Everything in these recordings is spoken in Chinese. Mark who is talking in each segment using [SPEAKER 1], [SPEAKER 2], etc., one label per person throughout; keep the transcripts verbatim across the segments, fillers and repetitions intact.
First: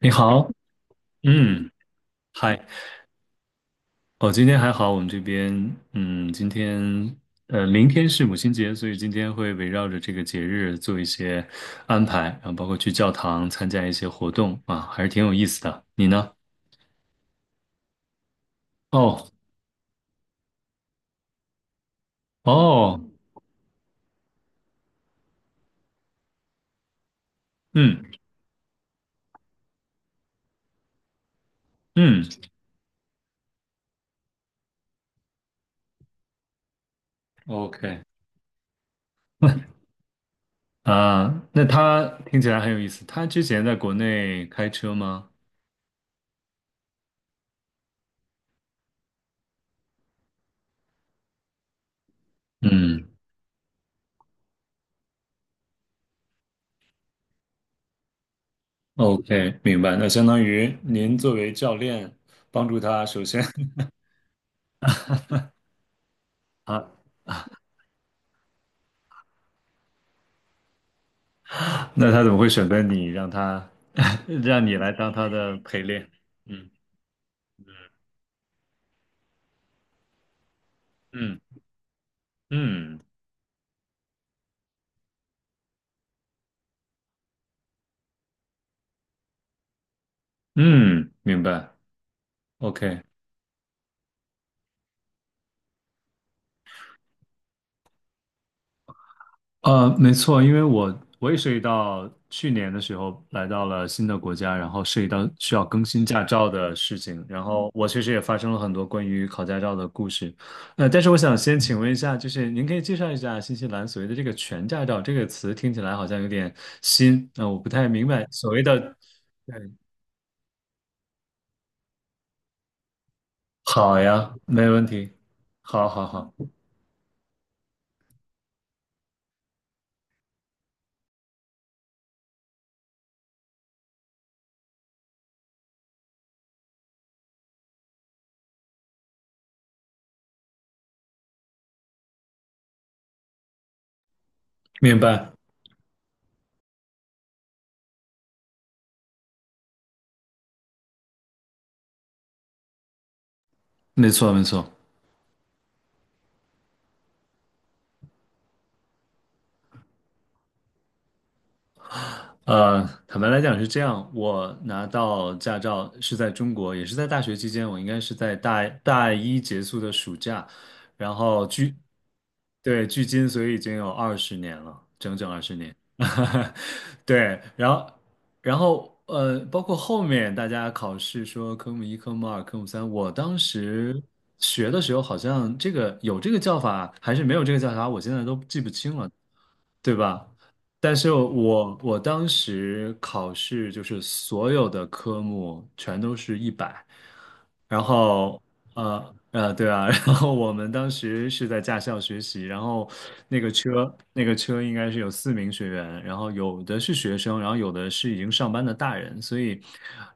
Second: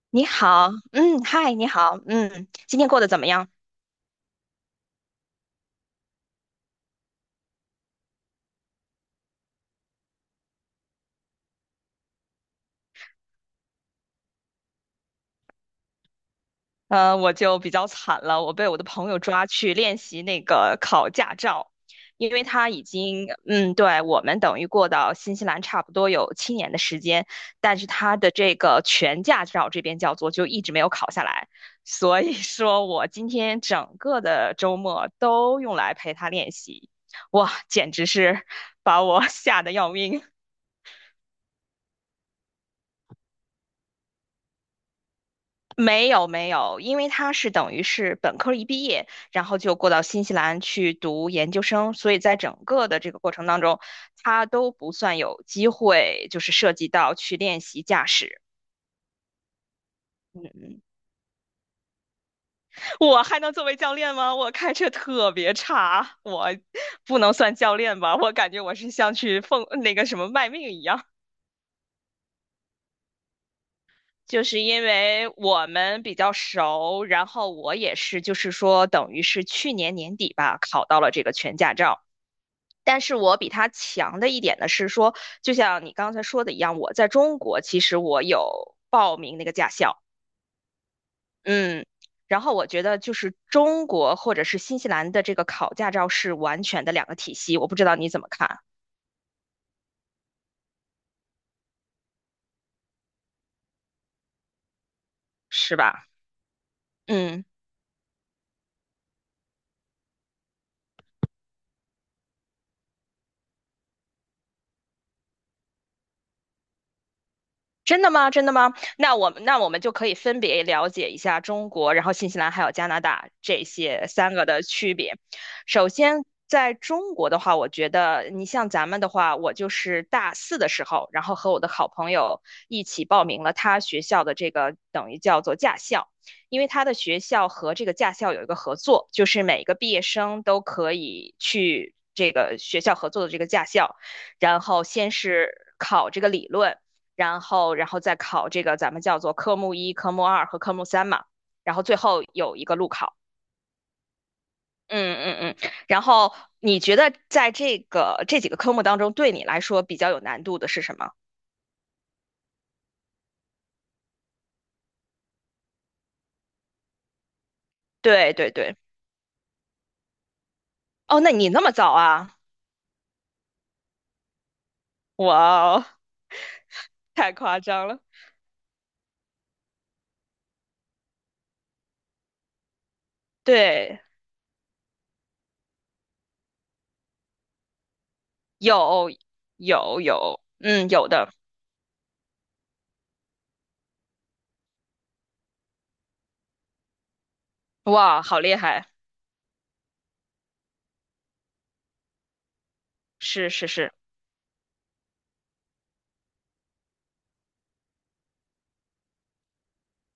[SPEAKER 1] 你
[SPEAKER 2] 你
[SPEAKER 1] 好，
[SPEAKER 2] 好，嗯，嗨，你
[SPEAKER 1] 嗯，
[SPEAKER 2] 好，嗯，
[SPEAKER 1] 嗨，
[SPEAKER 2] 今天过得怎么样？
[SPEAKER 1] 哦，今天还好，我们这边，嗯，今天，呃，明天是母亲节，所以今天会围绕着这个节日做一些安排，然后包括去教堂参加一些活动啊，还是挺有意思的。你呢？
[SPEAKER 2] 呃，我就比较惨了，我被我的朋友
[SPEAKER 1] 哦，
[SPEAKER 2] 抓去练习那个考驾照，因为他已
[SPEAKER 1] 哦，
[SPEAKER 2] 经，嗯，对，我们等于过到新西兰差不多有七年的时间，但是
[SPEAKER 1] 嗯
[SPEAKER 2] 他的这个全驾照这边叫做就一直没有考下来，所
[SPEAKER 1] 嗯
[SPEAKER 2] 以说我今天整个的周末都用来陪他练习，哇，简
[SPEAKER 1] ，OK，
[SPEAKER 2] 直是把我 吓得要 命。
[SPEAKER 1] 啊，那他听起来很有意思。他之前在国内开车吗？
[SPEAKER 2] 没有没有，因为他是等于是本科一毕业，然后就过到新西兰去读研究生，所以在整个的
[SPEAKER 1] 嗯
[SPEAKER 2] 这个过程当中，他都不算有机会，就是涉及到去练习驾驶。
[SPEAKER 1] ，OK，明白。那相当
[SPEAKER 2] 嗯
[SPEAKER 1] 于
[SPEAKER 2] 嗯，
[SPEAKER 1] 您作为教练，帮助他，
[SPEAKER 2] 我
[SPEAKER 1] 首
[SPEAKER 2] 还
[SPEAKER 1] 先
[SPEAKER 2] 能作 为教练吗？我开车特别差，我
[SPEAKER 1] 啊。
[SPEAKER 2] 不能算教练吧？我感觉我是像去奉那个什么卖命一样。
[SPEAKER 1] 那他怎么会选择你，让他
[SPEAKER 2] 就是
[SPEAKER 1] 让你
[SPEAKER 2] 因
[SPEAKER 1] 来当他
[SPEAKER 2] 为
[SPEAKER 1] 的
[SPEAKER 2] 我
[SPEAKER 1] 陪
[SPEAKER 2] 们
[SPEAKER 1] 练？
[SPEAKER 2] 比较
[SPEAKER 1] 嗯
[SPEAKER 2] 熟，然后我也是，就是说等于是去年年底吧，考到了这个
[SPEAKER 1] 嗯
[SPEAKER 2] 全驾照。
[SPEAKER 1] 嗯
[SPEAKER 2] 但是我比他强的一点呢是说，就像你刚才说的一样，我在中国其实我有报名那个驾校，
[SPEAKER 1] 嗯，明白。
[SPEAKER 2] 嗯，然后我觉得
[SPEAKER 1] OK，
[SPEAKER 2] 就是中国或者是新西兰的这个考驾照是完全的两个体系，我不知道你怎么看，
[SPEAKER 1] 呃，没错，因为我我也涉及到去年的时候来到了新的国家，然后涉及到需要
[SPEAKER 2] 是
[SPEAKER 1] 更新
[SPEAKER 2] 吧？
[SPEAKER 1] 驾照的事情，然
[SPEAKER 2] 嗯。
[SPEAKER 1] 后我确实也发生了很多关于考驾照的故事。呃，但是我想先请问一下，就是您可以介绍一下新西兰所谓的这个全驾照这个词，听起来好像有点新，那、我不太
[SPEAKER 2] 真
[SPEAKER 1] 明
[SPEAKER 2] 的
[SPEAKER 1] 白
[SPEAKER 2] 吗？真
[SPEAKER 1] 所
[SPEAKER 2] 的
[SPEAKER 1] 谓
[SPEAKER 2] 吗？
[SPEAKER 1] 的。
[SPEAKER 2] 那我们那我们就可以分别了解一下中国，然后新西兰还有加拿大这
[SPEAKER 1] 好
[SPEAKER 2] 些
[SPEAKER 1] 呀，
[SPEAKER 2] 三个的
[SPEAKER 1] 没问
[SPEAKER 2] 区
[SPEAKER 1] 题。
[SPEAKER 2] 别。
[SPEAKER 1] 好
[SPEAKER 2] 首
[SPEAKER 1] 好
[SPEAKER 2] 先，
[SPEAKER 1] 好，
[SPEAKER 2] 在中国的话，我觉得你像咱们的话，我就是大四的时候，然后和我的好朋友一起报名了他学校的这个等于叫做驾校，因为他的学校和这个驾校有一个合作，就是每个毕业生都可以去这个学校合作的这个驾校，然后
[SPEAKER 1] 明
[SPEAKER 2] 先
[SPEAKER 1] 白，
[SPEAKER 2] 是考这个理论。然后然后再考这个咱们叫做科目一、科目二和科目三嘛，然后最后有一个路考。
[SPEAKER 1] 没错没错。
[SPEAKER 2] 嗯嗯嗯，然后你觉得在这个这几个科目当中，对你来说比较有难度的是什么？
[SPEAKER 1] 呃，坦白来讲是这样，我拿到驾照是在中国，也是在大学期间，我应该是
[SPEAKER 2] 对
[SPEAKER 1] 在
[SPEAKER 2] 对
[SPEAKER 1] 大
[SPEAKER 2] 对，
[SPEAKER 1] 大一结束的暑假，然
[SPEAKER 2] 哦，那
[SPEAKER 1] 后
[SPEAKER 2] 你那么
[SPEAKER 1] 距，
[SPEAKER 2] 早啊？
[SPEAKER 1] 对，距今所以已经有二十年了，整整二十年。
[SPEAKER 2] 哇哦，太
[SPEAKER 1] 对，
[SPEAKER 2] 夸
[SPEAKER 1] 然
[SPEAKER 2] 张
[SPEAKER 1] 后，
[SPEAKER 2] 了。
[SPEAKER 1] 然后呃，包括后面大家考试说科目一、科目二、科目三，我当
[SPEAKER 2] 对，
[SPEAKER 1] 时学的时候好像这个有这个叫法，还是没有这个叫法，我现在都记不清了。
[SPEAKER 2] 有
[SPEAKER 1] 对
[SPEAKER 2] 有
[SPEAKER 1] 吧？
[SPEAKER 2] 有，嗯，
[SPEAKER 1] 但
[SPEAKER 2] 有
[SPEAKER 1] 是
[SPEAKER 2] 的，
[SPEAKER 1] 我我当时考试就是所有的科目全都是一百，然
[SPEAKER 2] 哇，好
[SPEAKER 1] 后
[SPEAKER 2] 厉害，
[SPEAKER 1] 呃呃对啊，然后我们当时是在驾校学习，然后那
[SPEAKER 2] 是
[SPEAKER 1] 个
[SPEAKER 2] 是
[SPEAKER 1] 车
[SPEAKER 2] 是，
[SPEAKER 1] 那个车应该是有四名学员，然后有的是学生，然后有的是已经上班的大人，所以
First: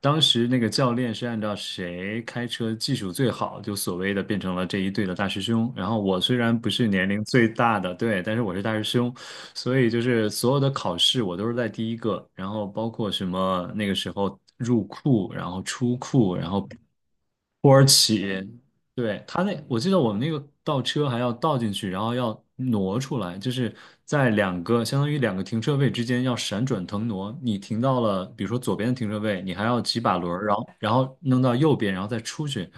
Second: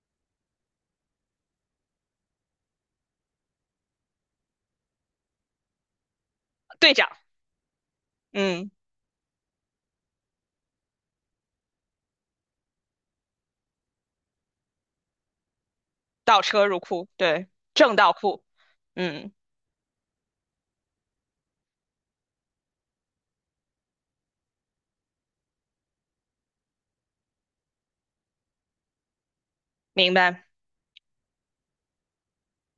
[SPEAKER 1] 当时那个教练是按照谁开车技术最好，就所谓的变成了这一队的大师兄。然后我虽然不是
[SPEAKER 2] 队
[SPEAKER 1] 年
[SPEAKER 2] 长，
[SPEAKER 1] 龄最大的，对，但是我是
[SPEAKER 2] 嗯，
[SPEAKER 1] 大师兄。所以就是所有的考试我都是在第一个，然后包括什么那个时候入库，然后出库，
[SPEAKER 2] 倒
[SPEAKER 1] 然
[SPEAKER 2] 车
[SPEAKER 1] 后
[SPEAKER 2] 入库，对，
[SPEAKER 1] 土耳
[SPEAKER 2] 正倒
[SPEAKER 1] 其，
[SPEAKER 2] 库，
[SPEAKER 1] 对，
[SPEAKER 2] 嗯，
[SPEAKER 1] 他那，我记得我们那个倒车还要倒进去，然后要挪出来，就是在两个相当于两个停车位之间要闪转腾挪。你停到了，比如说左边的停车位，你还要几
[SPEAKER 2] 明
[SPEAKER 1] 把轮儿，
[SPEAKER 2] 白。
[SPEAKER 1] 然后然后弄到右边，然后再出去。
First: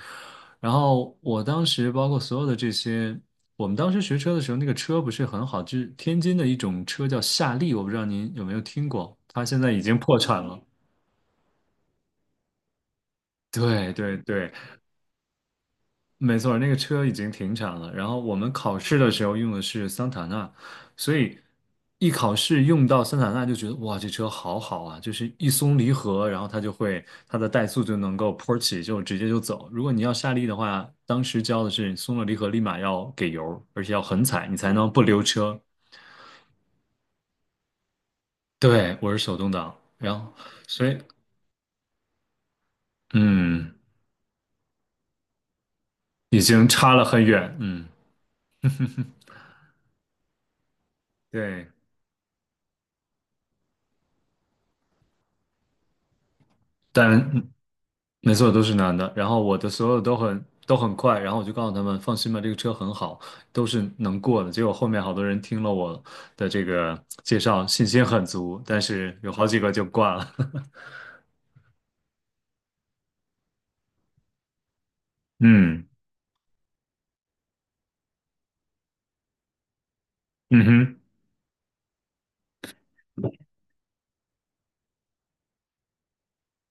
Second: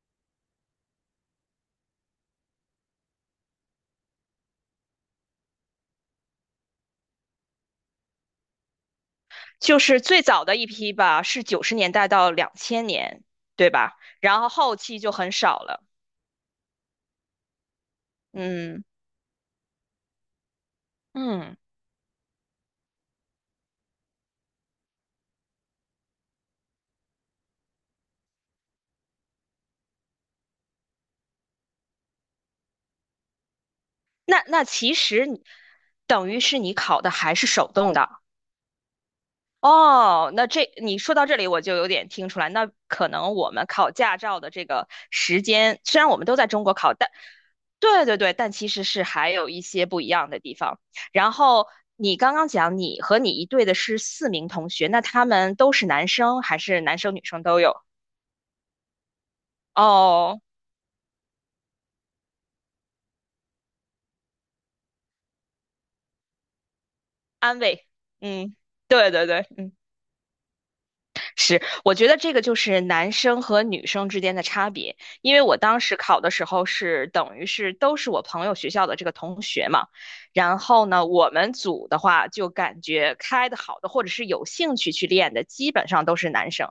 [SPEAKER 1] 然后我当时包括所有的这些，我们当时学车的时候，那个车不是很好，就是天津的一种车叫夏利，我不知道您有没有听过，它现在
[SPEAKER 2] 就
[SPEAKER 1] 已经
[SPEAKER 2] 是
[SPEAKER 1] 破
[SPEAKER 2] 最
[SPEAKER 1] 产
[SPEAKER 2] 早的
[SPEAKER 1] 了。
[SPEAKER 2] 一 批吧，是九十年代到两千年，对
[SPEAKER 1] 对
[SPEAKER 2] 吧？
[SPEAKER 1] 对
[SPEAKER 2] 然后
[SPEAKER 1] 对，
[SPEAKER 2] 后期就很少了。
[SPEAKER 1] 没错，那个车已经停产了。然后我们考
[SPEAKER 2] 嗯
[SPEAKER 1] 试的时候用的是桑塔纳，所以
[SPEAKER 2] 嗯，
[SPEAKER 1] 一考试用到桑塔纳就觉得哇，这车好好啊！就是一松离合，然后它就会它的怠速就能够坡起，就直接就走。如果你要下力的话，当时教的是松了离合立马要给油，而且要狠
[SPEAKER 2] 那
[SPEAKER 1] 踩，你
[SPEAKER 2] 那
[SPEAKER 1] 才能
[SPEAKER 2] 其
[SPEAKER 1] 不溜
[SPEAKER 2] 实你
[SPEAKER 1] 车。
[SPEAKER 2] 等于是你考的还是手动的。
[SPEAKER 1] 对，我是手动挡，然后
[SPEAKER 2] 哦，那这
[SPEAKER 1] 所以
[SPEAKER 2] 你说到这里，我就有点听出来，那可能我们
[SPEAKER 1] 嗯，
[SPEAKER 2] 考驾照的这个时间，虽然我们都
[SPEAKER 1] 已
[SPEAKER 2] 在中
[SPEAKER 1] 经
[SPEAKER 2] 国
[SPEAKER 1] 差
[SPEAKER 2] 考，
[SPEAKER 1] 了
[SPEAKER 2] 但
[SPEAKER 1] 很远，嗯，
[SPEAKER 2] 对对对，但其实是还有一些不一样的地方。然
[SPEAKER 1] 对，
[SPEAKER 2] 后你刚刚讲你和你一队的是四名同学，那他们都是男生还是男生女
[SPEAKER 1] 但。
[SPEAKER 2] 生都有？
[SPEAKER 1] 没错，都是男的。然后我的所有都
[SPEAKER 2] 哦，
[SPEAKER 1] 很都很快，然后我就告诉他们放心吧，这个车很好，都是能过的。结果后面好多人听了我的这个介
[SPEAKER 2] 安
[SPEAKER 1] 绍，信
[SPEAKER 2] 慰，
[SPEAKER 1] 心很
[SPEAKER 2] 嗯，
[SPEAKER 1] 足，但
[SPEAKER 2] 对
[SPEAKER 1] 是
[SPEAKER 2] 对
[SPEAKER 1] 有好
[SPEAKER 2] 对，
[SPEAKER 1] 几个
[SPEAKER 2] 嗯。
[SPEAKER 1] 就挂了。
[SPEAKER 2] 是，我觉得这个就是男生和女生之间的差别，因为我当
[SPEAKER 1] 嗯
[SPEAKER 2] 时考的时候是等于是都是我朋友学校的这个同学嘛，然
[SPEAKER 1] 嗯
[SPEAKER 2] 后
[SPEAKER 1] 哼
[SPEAKER 2] 呢，我们组的话就感觉开的好的或者是有兴趣去练的，基本上都是男生，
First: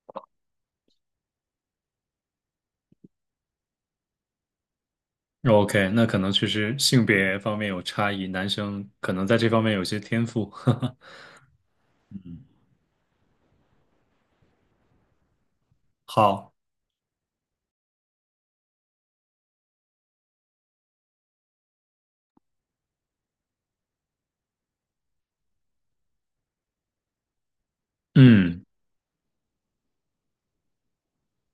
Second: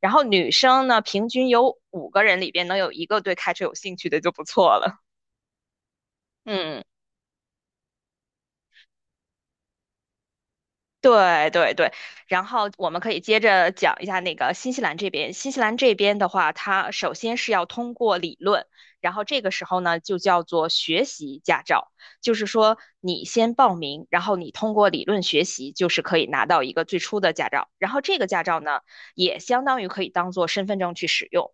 [SPEAKER 2] 然后女生呢，平均有五个人里边能有一个对开车有兴趣的就不错了，
[SPEAKER 1] ，OK，那可能确实
[SPEAKER 2] 嗯。
[SPEAKER 1] 性别方面有差异，男生可能在这方面有些天赋。
[SPEAKER 2] 对对对，然后我们可以接着讲一下那个新西兰这边。新西兰这边的
[SPEAKER 1] 好，
[SPEAKER 2] 话，它首先是要通过理论，然后这个时候呢就叫做学习驾照，就是说你先报名，然后你通过理论学习，就是可以拿到一个最初的驾照。然后这个驾照
[SPEAKER 1] 嗯
[SPEAKER 2] 呢，也相当于可以当做身份证去使用。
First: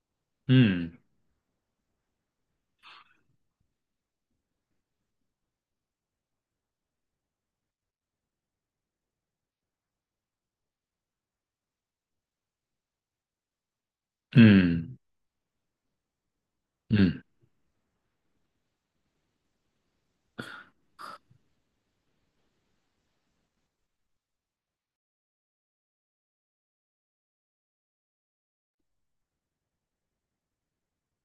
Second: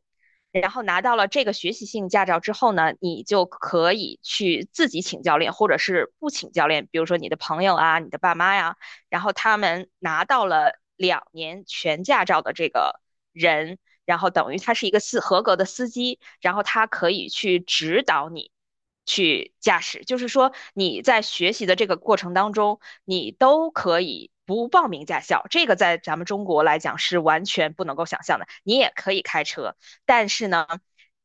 [SPEAKER 2] 然后
[SPEAKER 1] 嗯
[SPEAKER 2] 拿到了这个学习性驾照之后呢，你就可以去自己请教练，或者是不请教练，比如说你的朋友啊、你的爸妈呀。然后他们拿到了两年全驾照的这个人，然后等于他是一
[SPEAKER 1] 嗯
[SPEAKER 2] 个司合格的司机，然后他可
[SPEAKER 1] 嗯，
[SPEAKER 2] 以去指导你去驾驶，就是说你在学习的这个过程当中，你都可以。不报名驾校，这个在咱们中国来讲是完全不能够想象的。你也可以开车，但是呢，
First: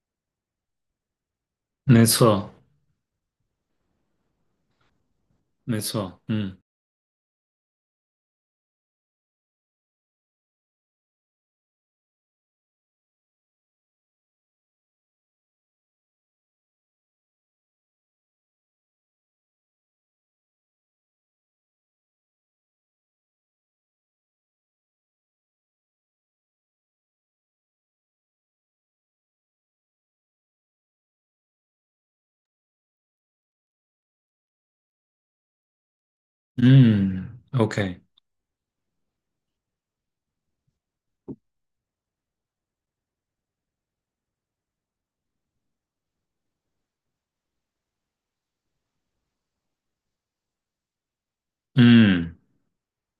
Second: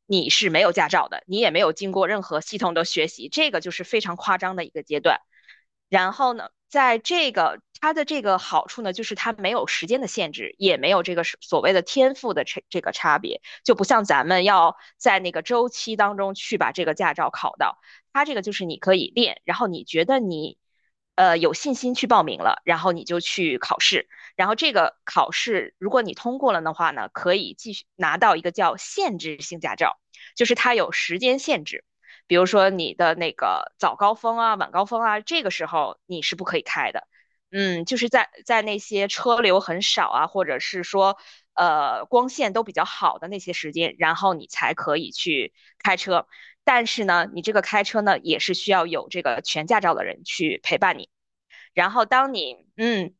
[SPEAKER 2] 你是没有驾照的，你也没有经
[SPEAKER 1] 没
[SPEAKER 2] 过任何
[SPEAKER 1] 错
[SPEAKER 2] 系统的学习，这个就是非常夸张的一个阶段。
[SPEAKER 1] 没
[SPEAKER 2] 然
[SPEAKER 1] 错，
[SPEAKER 2] 后呢，
[SPEAKER 1] 嗯
[SPEAKER 2] 在这个它的这个好处呢，就是它没有时间的限制，也没有这个是所谓的天赋的这这个差别，就不像咱们要在那个周期当中去把这个驾照考到。它这个就是你可以练，然后你觉得你呃有信心去报名了，然后你就去考试，然后这个考试如果你通过了的话呢，可以继续拿到一个叫限制性驾照，就是它有时间限制。比如说你的那个早高峰啊、晚高峰啊，这个时候你是不可以开的。
[SPEAKER 1] 嗯
[SPEAKER 2] 嗯，就
[SPEAKER 1] ，OK，
[SPEAKER 2] 是在在那些车流很少啊，或者是说呃光线都比较好的那些时间，然后你才可以去开车。但是呢，你这个开车呢，也是需要有这个全驾照的人去陪伴你。然后当
[SPEAKER 1] 嗯。
[SPEAKER 2] 你嗯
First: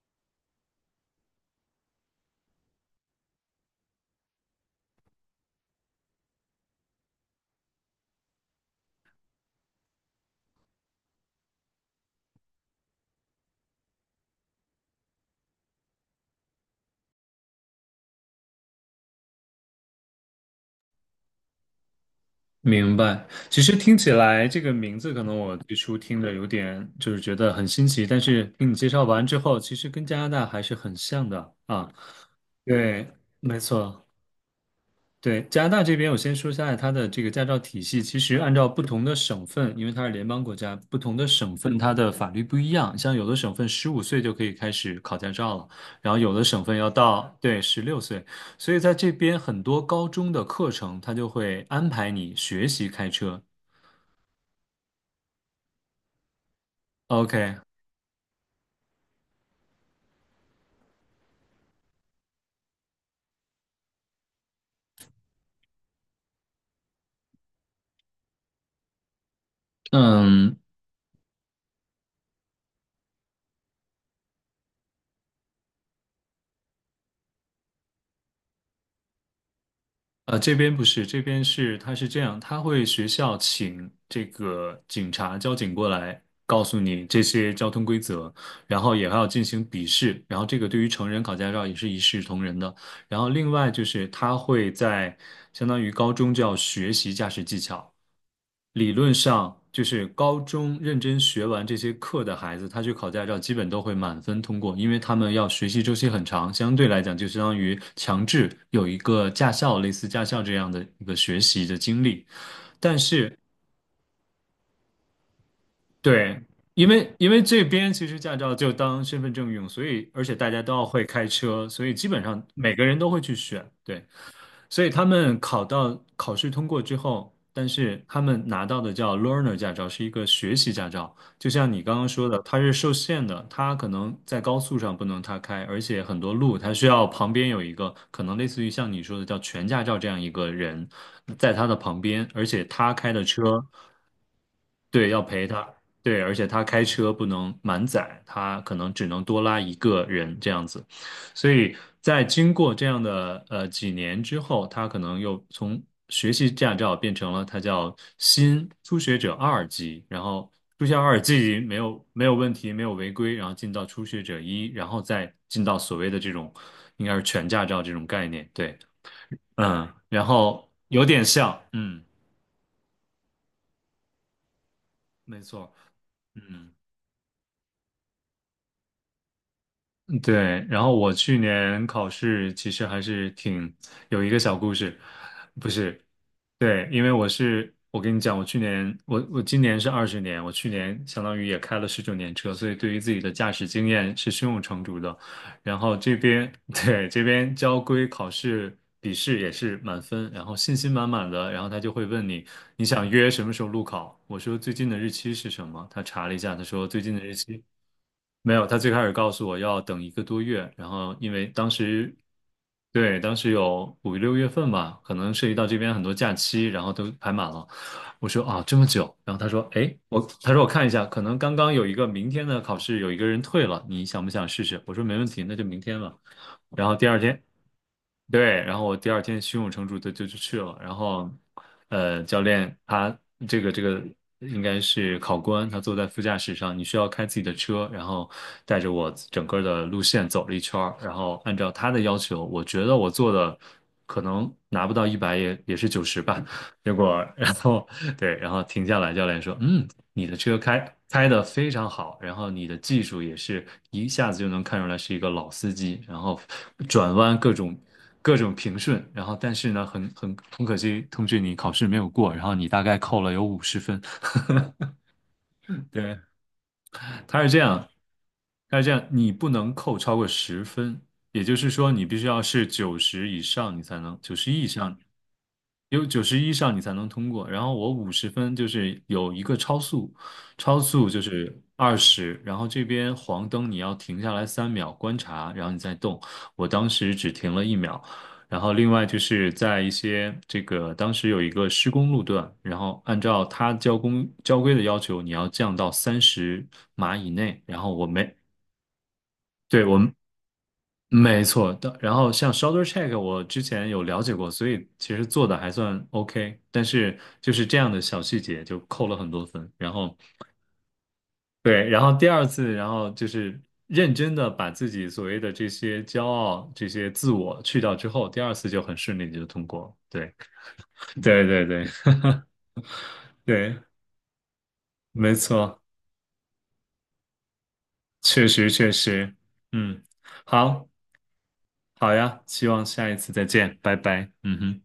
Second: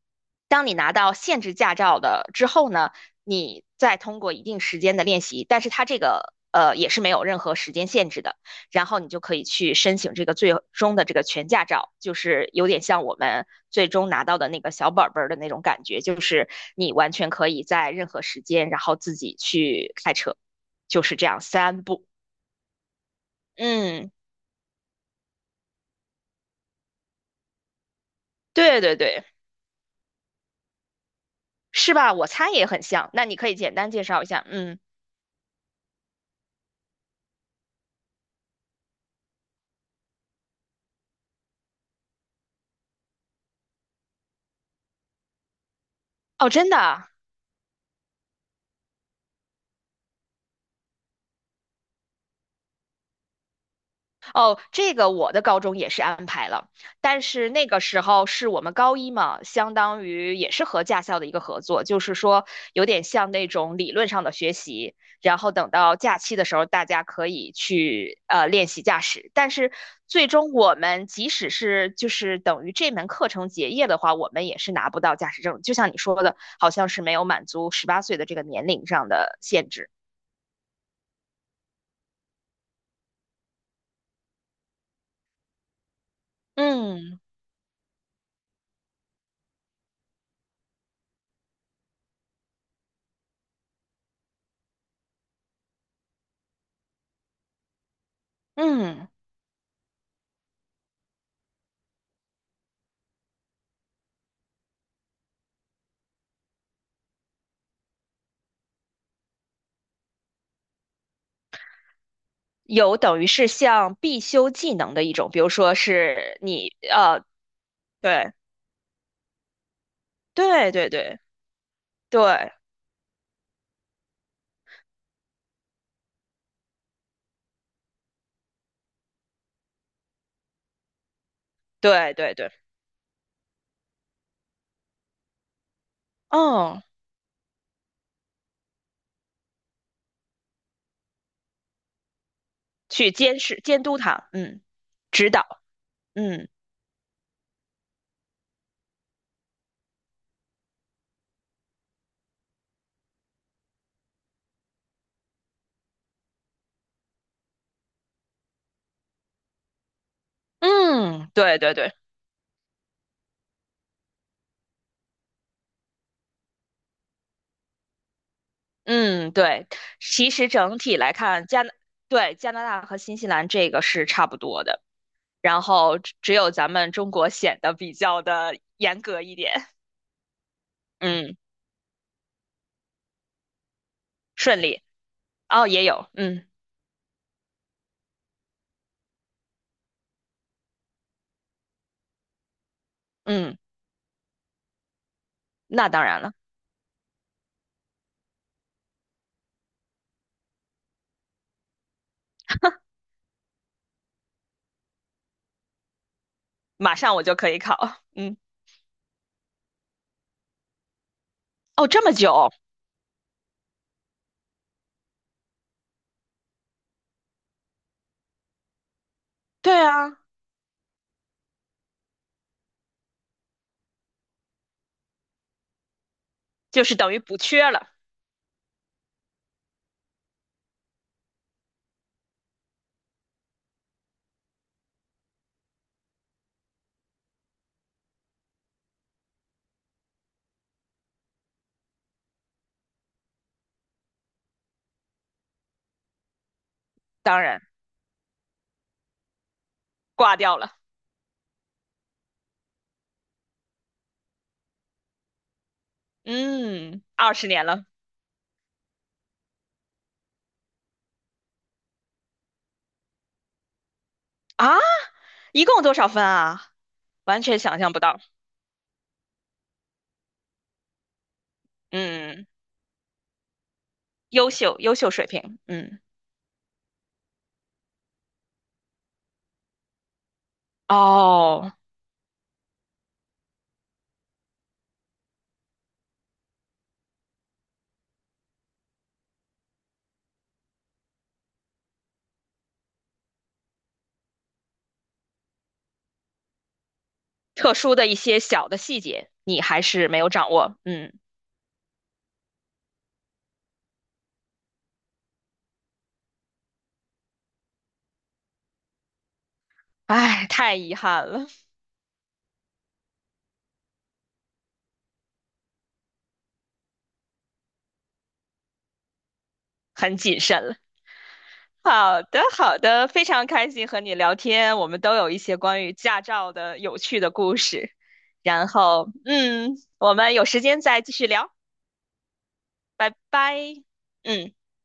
[SPEAKER 2] 当你拿到限制驾照的之后呢，你再通过一定时间的练习，但是它这个呃也是没有任何时间限制的，然后你就可以去申请这个最终的这个全驾照，就是有点像我们最终拿到的那个小本本的那种感觉，就是你完全可以在任何时间，然后自己去开车，就是这样三步。
[SPEAKER 1] 明白，其实听起
[SPEAKER 2] 嗯，
[SPEAKER 1] 来这个名字，可能我最初听着有点就是觉得很新奇，但是听你
[SPEAKER 2] 对
[SPEAKER 1] 介
[SPEAKER 2] 对
[SPEAKER 1] 绍
[SPEAKER 2] 对，
[SPEAKER 1] 完之后，其实跟加拿大还是很像的啊。
[SPEAKER 2] 是吧？我猜也很
[SPEAKER 1] 对，
[SPEAKER 2] 像。那你可以
[SPEAKER 1] 没
[SPEAKER 2] 简单介
[SPEAKER 1] 错，
[SPEAKER 2] 绍一下。嗯，
[SPEAKER 1] 对，加拿大这边我先说一下它的这个驾照体系，其实按照不同的省份，因为它是联邦国家，不同的省份它的法律不一样，像有的省份十五岁就可以开始考驾照了，然后有的
[SPEAKER 2] 哦，
[SPEAKER 1] 省
[SPEAKER 2] 真
[SPEAKER 1] 份
[SPEAKER 2] 的
[SPEAKER 1] 要
[SPEAKER 2] 啊
[SPEAKER 1] 到，对，十六岁。所以在这边很多高中的课程，他就会安排你学习开车，
[SPEAKER 2] 哦，这个我的高中也是安排了，但是
[SPEAKER 1] OK，
[SPEAKER 2] 那个时候是我们高一嘛，相当于也是和驾校的一个合作，就是说有点像那种理论上的学习，然后等到假期的时候，大家可以去呃练习驾驶。但是最终
[SPEAKER 1] 嗯，
[SPEAKER 2] 我们即使是就是等于这门课程结业的话，我们也是拿不到驾驶证，就像你说的，好像是没有满足十八岁的这个年龄上的限制。
[SPEAKER 1] 呃，这边不是，这边是，他是这样，他会学校请这个警察、交警过来，告诉你这
[SPEAKER 2] 嗯
[SPEAKER 1] 些交通规则，然后也还要进行笔试，然后这个对于成人考驾照也是一视同仁的。然后另外就是他会在相当于高中就要学习驾驶技巧，理
[SPEAKER 2] 嗯。
[SPEAKER 1] 论上就是高中认真学完这些课的孩子，他去考驾照基本都会满分通过，因为他们要学习周期很长，相对来讲就相当于强制有一个驾校，类似驾校这样的一个学习的经历。
[SPEAKER 2] 有
[SPEAKER 1] 但
[SPEAKER 2] 等于
[SPEAKER 1] 是，
[SPEAKER 2] 是像必修技能的一种，比如说是
[SPEAKER 1] 对，
[SPEAKER 2] 你
[SPEAKER 1] 因为
[SPEAKER 2] 呃，
[SPEAKER 1] 因为这边其实
[SPEAKER 2] 对
[SPEAKER 1] 驾照就当身份证用，所以而且大家都
[SPEAKER 2] 对
[SPEAKER 1] 要
[SPEAKER 2] 对
[SPEAKER 1] 会
[SPEAKER 2] 对
[SPEAKER 1] 开车，所以基本上
[SPEAKER 2] 对
[SPEAKER 1] 每个人都会去选。对。所以他们考到考试通过之后，但是他们拿到的叫 learner 驾照，是一个学习驾照。就像你刚刚
[SPEAKER 2] 对
[SPEAKER 1] 说
[SPEAKER 2] 对
[SPEAKER 1] 的，
[SPEAKER 2] 对，
[SPEAKER 1] 它是受限的，它可能在高速上不能他开，而且很多路他
[SPEAKER 2] 嗯，
[SPEAKER 1] 需要旁边有一个可能类似于像你说的叫全驾照这样一个人在他的旁边，而且他
[SPEAKER 2] 去
[SPEAKER 1] 开的
[SPEAKER 2] 监
[SPEAKER 1] 车。
[SPEAKER 2] 视监督他，嗯，
[SPEAKER 1] 对，要
[SPEAKER 2] 指
[SPEAKER 1] 陪
[SPEAKER 2] 导，
[SPEAKER 1] 他，对，而且
[SPEAKER 2] 嗯
[SPEAKER 1] 他开车不能满载，他可能只能多拉一个人这样子，所以在经过这样的呃几年之后，他可能又从学习驾照变成了他叫新初学者二级，然后初学二
[SPEAKER 2] 嗯，对
[SPEAKER 1] 级
[SPEAKER 2] 对
[SPEAKER 1] 没
[SPEAKER 2] 对，
[SPEAKER 1] 有没有问题，没有违规，然后进到初学者一，然后再进到所谓的这种应该是全驾照这种概念，对，
[SPEAKER 2] 嗯对，
[SPEAKER 1] 嗯，然
[SPEAKER 2] 其实
[SPEAKER 1] 后
[SPEAKER 2] 整体
[SPEAKER 1] 有
[SPEAKER 2] 来
[SPEAKER 1] 点
[SPEAKER 2] 看，
[SPEAKER 1] 像，
[SPEAKER 2] 加拿
[SPEAKER 1] 嗯，
[SPEAKER 2] 对加拿大和新西兰这个是差不多的，
[SPEAKER 1] 没
[SPEAKER 2] 然
[SPEAKER 1] 错，
[SPEAKER 2] 后只只有咱
[SPEAKER 1] 嗯。
[SPEAKER 2] 们中国显得比较的严格一点，
[SPEAKER 1] 对，然后我
[SPEAKER 2] 嗯，
[SPEAKER 1] 去年考试其实还是挺有一个小
[SPEAKER 2] 顺
[SPEAKER 1] 故
[SPEAKER 2] 利，
[SPEAKER 1] 事，
[SPEAKER 2] 哦，
[SPEAKER 1] 不
[SPEAKER 2] 也
[SPEAKER 1] 是，
[SPEAKER 2] 有，嗯
[SPEAKER 1] 对，因为我是我跟你讲，我去年我我今年是二十年，我去年相当于也开了十九年车，所以对于自己的驾
[SPEAKER 2] 嗯，
[SPEAKER 1] 驶经验是胸有成竹的。然
[SPEAKER 2] 那
[SPEAKER 1] 后
[SPEAKER 2] 当
[SPEAKER 1] 这
[SPEAKER 2] 然了。
[SPEAKER 1] 边 对，这边交规考试笔试也是满分，然后信心满满的，然后他就会问你，你想约什么时候路考？我说最近的日期是什么？他查了一下，他说
[SPEAKER 2] 马
[SPEAKER 1] 最近
[SPEAKER 2] 上
[SPEAKER 1] 的
[SPEAKER 2] 我
[SPEAKER 1] 日
[SPEAKER 2] 就可以
[SPEAKER 1] 期
[SPEAKER 2] 考。嗯，
[SPEAKER 1] 没有，他最开始告诉我要等一个多月，然后因为当
[SPEAKER 2] 哦，这么
[SPEAKER 1] 时，
[SPEAKER 2] 久？
[SPEAKER 1] 对，当时有五六月份吧，可能涉及到这边很多假期，然后都排满了。我说啊，这么久。然后他说，
[SPEAKER 2] 对
[SPEAKER 1] 哎，
[SPEAKER 2] 啊，
[SPEAKER 1] 我他说我看一下，可能刚刚有一个明天的考试有一个人退了，你想不想试试？我说没问题，那就明天吧。
[SPEAKER 2] 就
[SPEAKER 1] 然
[SPEAKER 2] 是
[SPEAKER 1] 后第
[SPEAKER 2] 等于
[SPEAKER 1] 二
[SPEAKER 2] 补
[SPEAKER 1] 天，
[SPEAKER 2] 缺了，
[SPEAKER 1] 对，然后我第二天胸有成竹的就就去了，然后，呃，教练他这个这个应该是考官，他坐在副驾驶上，你需要开自己的车，然后带着我整个的路线走了一圈儿，然后按照他的要求，我觉得我做的可能拿不到一百也也是九十吧，结果
[SPEAKER 2] 当
[SPEAKER 1] 然
[SPEAKER 2] 然
[SPEAKER 1] 后对，然后停下来，教练说，嗯，你的
[SPEAKER 2] 挂掉
[SPEAKER 1] 车
[SPEAKER 2] 了。
[SPEAKER 1] 开开的非常好，然后你的技术也是一下子就能看出来是一个老司机，然后
[SPEAKER 2] 嗯，
[SPEAKER 1] 转
[SPEAKER 2] 二
[SPEAKER 1] 弯
[SPEAKER 2] 十
[SPEAKER 1] 各
[SPEAKER 2] 年
[SPEAKER 1] 种
[SPEAKER 2] 了
[SPEAKER 1] 各种平顺，然后但是呢，很很很可惜，同学你考试没有过，然后你大概扣了有五十分，
[SPEAKER 2] 啊，一共多少
[SPEAKER 1] 对，
[SPEAKER 2] 分啊？
[SPEAKER 1] 它
[SPEAKER 2] 完
[SPEAKER 1] 是这
[SPEAKER 2] 全想
[SPEAKER 1] 样，
[SPEAKER 2] 象不到。
[SPEAKER 1] 它是这样，你不能扣超过十分，也就是说，你必须要
[SPEAKER 2] 嗯，
[SPEAKER 1] 是九十以上，你才能九
[SPEAKER 2] 优
[SPEAKER 1] 十以
[SPEAKER 2] 秀，优
[SPEAKER 1] 上，
[SPEAKER 2] 秀水平。嗯，
[SPEAKER 1] 有九十以上你才能通过。然后我五十分就是有一个超速，超速就是
[SPEAKER 2] 哦，
[SPEAKER 1] 二十，然后这边黄灯你要停下来三秒观察，然后你再动。我当时只停了一秒，然后另外就是在一些这个当时有一个施工路段，然后按照它交工交规的要求，你要降到三十码以内。
[SPEAKER 2] 特
[SPEAKER 1] 然后
[SPEAKER 2] 殊
[SPEAKER 1] 我
[SPEAKER 2] 的一
[SPEAKER 1] 没，
[SPEAKER 2] 些小的细节，你还
[SPEAKER 1] 对，
[SPEAKER 2] 是
[SPEAKER 1] 我
[SPEAKER 2] 没有掌握。嗯，
[SPEAKER 1] 没错的。然后像 shoulder check，我之前有了解过，所以其实做的还算 OK。但是就是这样的小细节就扣了很多分。然后
[SPEAKER 2] 唉，太遗憾了，
[SPEAKER 1] 对，然后第二次，然后就是认真的把自己所谓的这些骄傲、这些自我去掉之后，第二次就很顺利地就通过了。
[SPEAKER 2] 很
[SPEAKER 1] 对。
[SPEAKER 2] 谨慎了。
[SPEAKER 1] 对对对
[SPEAKER 2] 好的，好的，非常开
[SPEAKER 1] 对，
[SPEAKER 2] 心和你聊天，我们都有
[SPEAKER 1] 没
[SPEAKER 2] 一些
[SPEAKER 1] 错，
[SPEAKER 2] 关于驾照的有趣的故事。
[SPEAKER 1] 确
[SPEAKER 2] 然
[SPEAKER 1] 实确
[SPEAKER 2] 后，
[SPEAKER 1] 实，
[SPEAKER 2] 嗯，
[SPEAKER 1] 嗯，
[SPEAKER 2] 我们有时间
[SPEAKER 1] 好，
[SPEAKER 2] 再继续聊，
[SPEAKER 1] 好呀，希望下
[SPEAKER 2] 拜
[SPEAKER 1] 一次再见，
[SPEAKER 2] 拜。
[SPEAKER 1] 拜拜，
[SPEAKER 2] 嗯。
[SPEAKER 1] 嗯哼。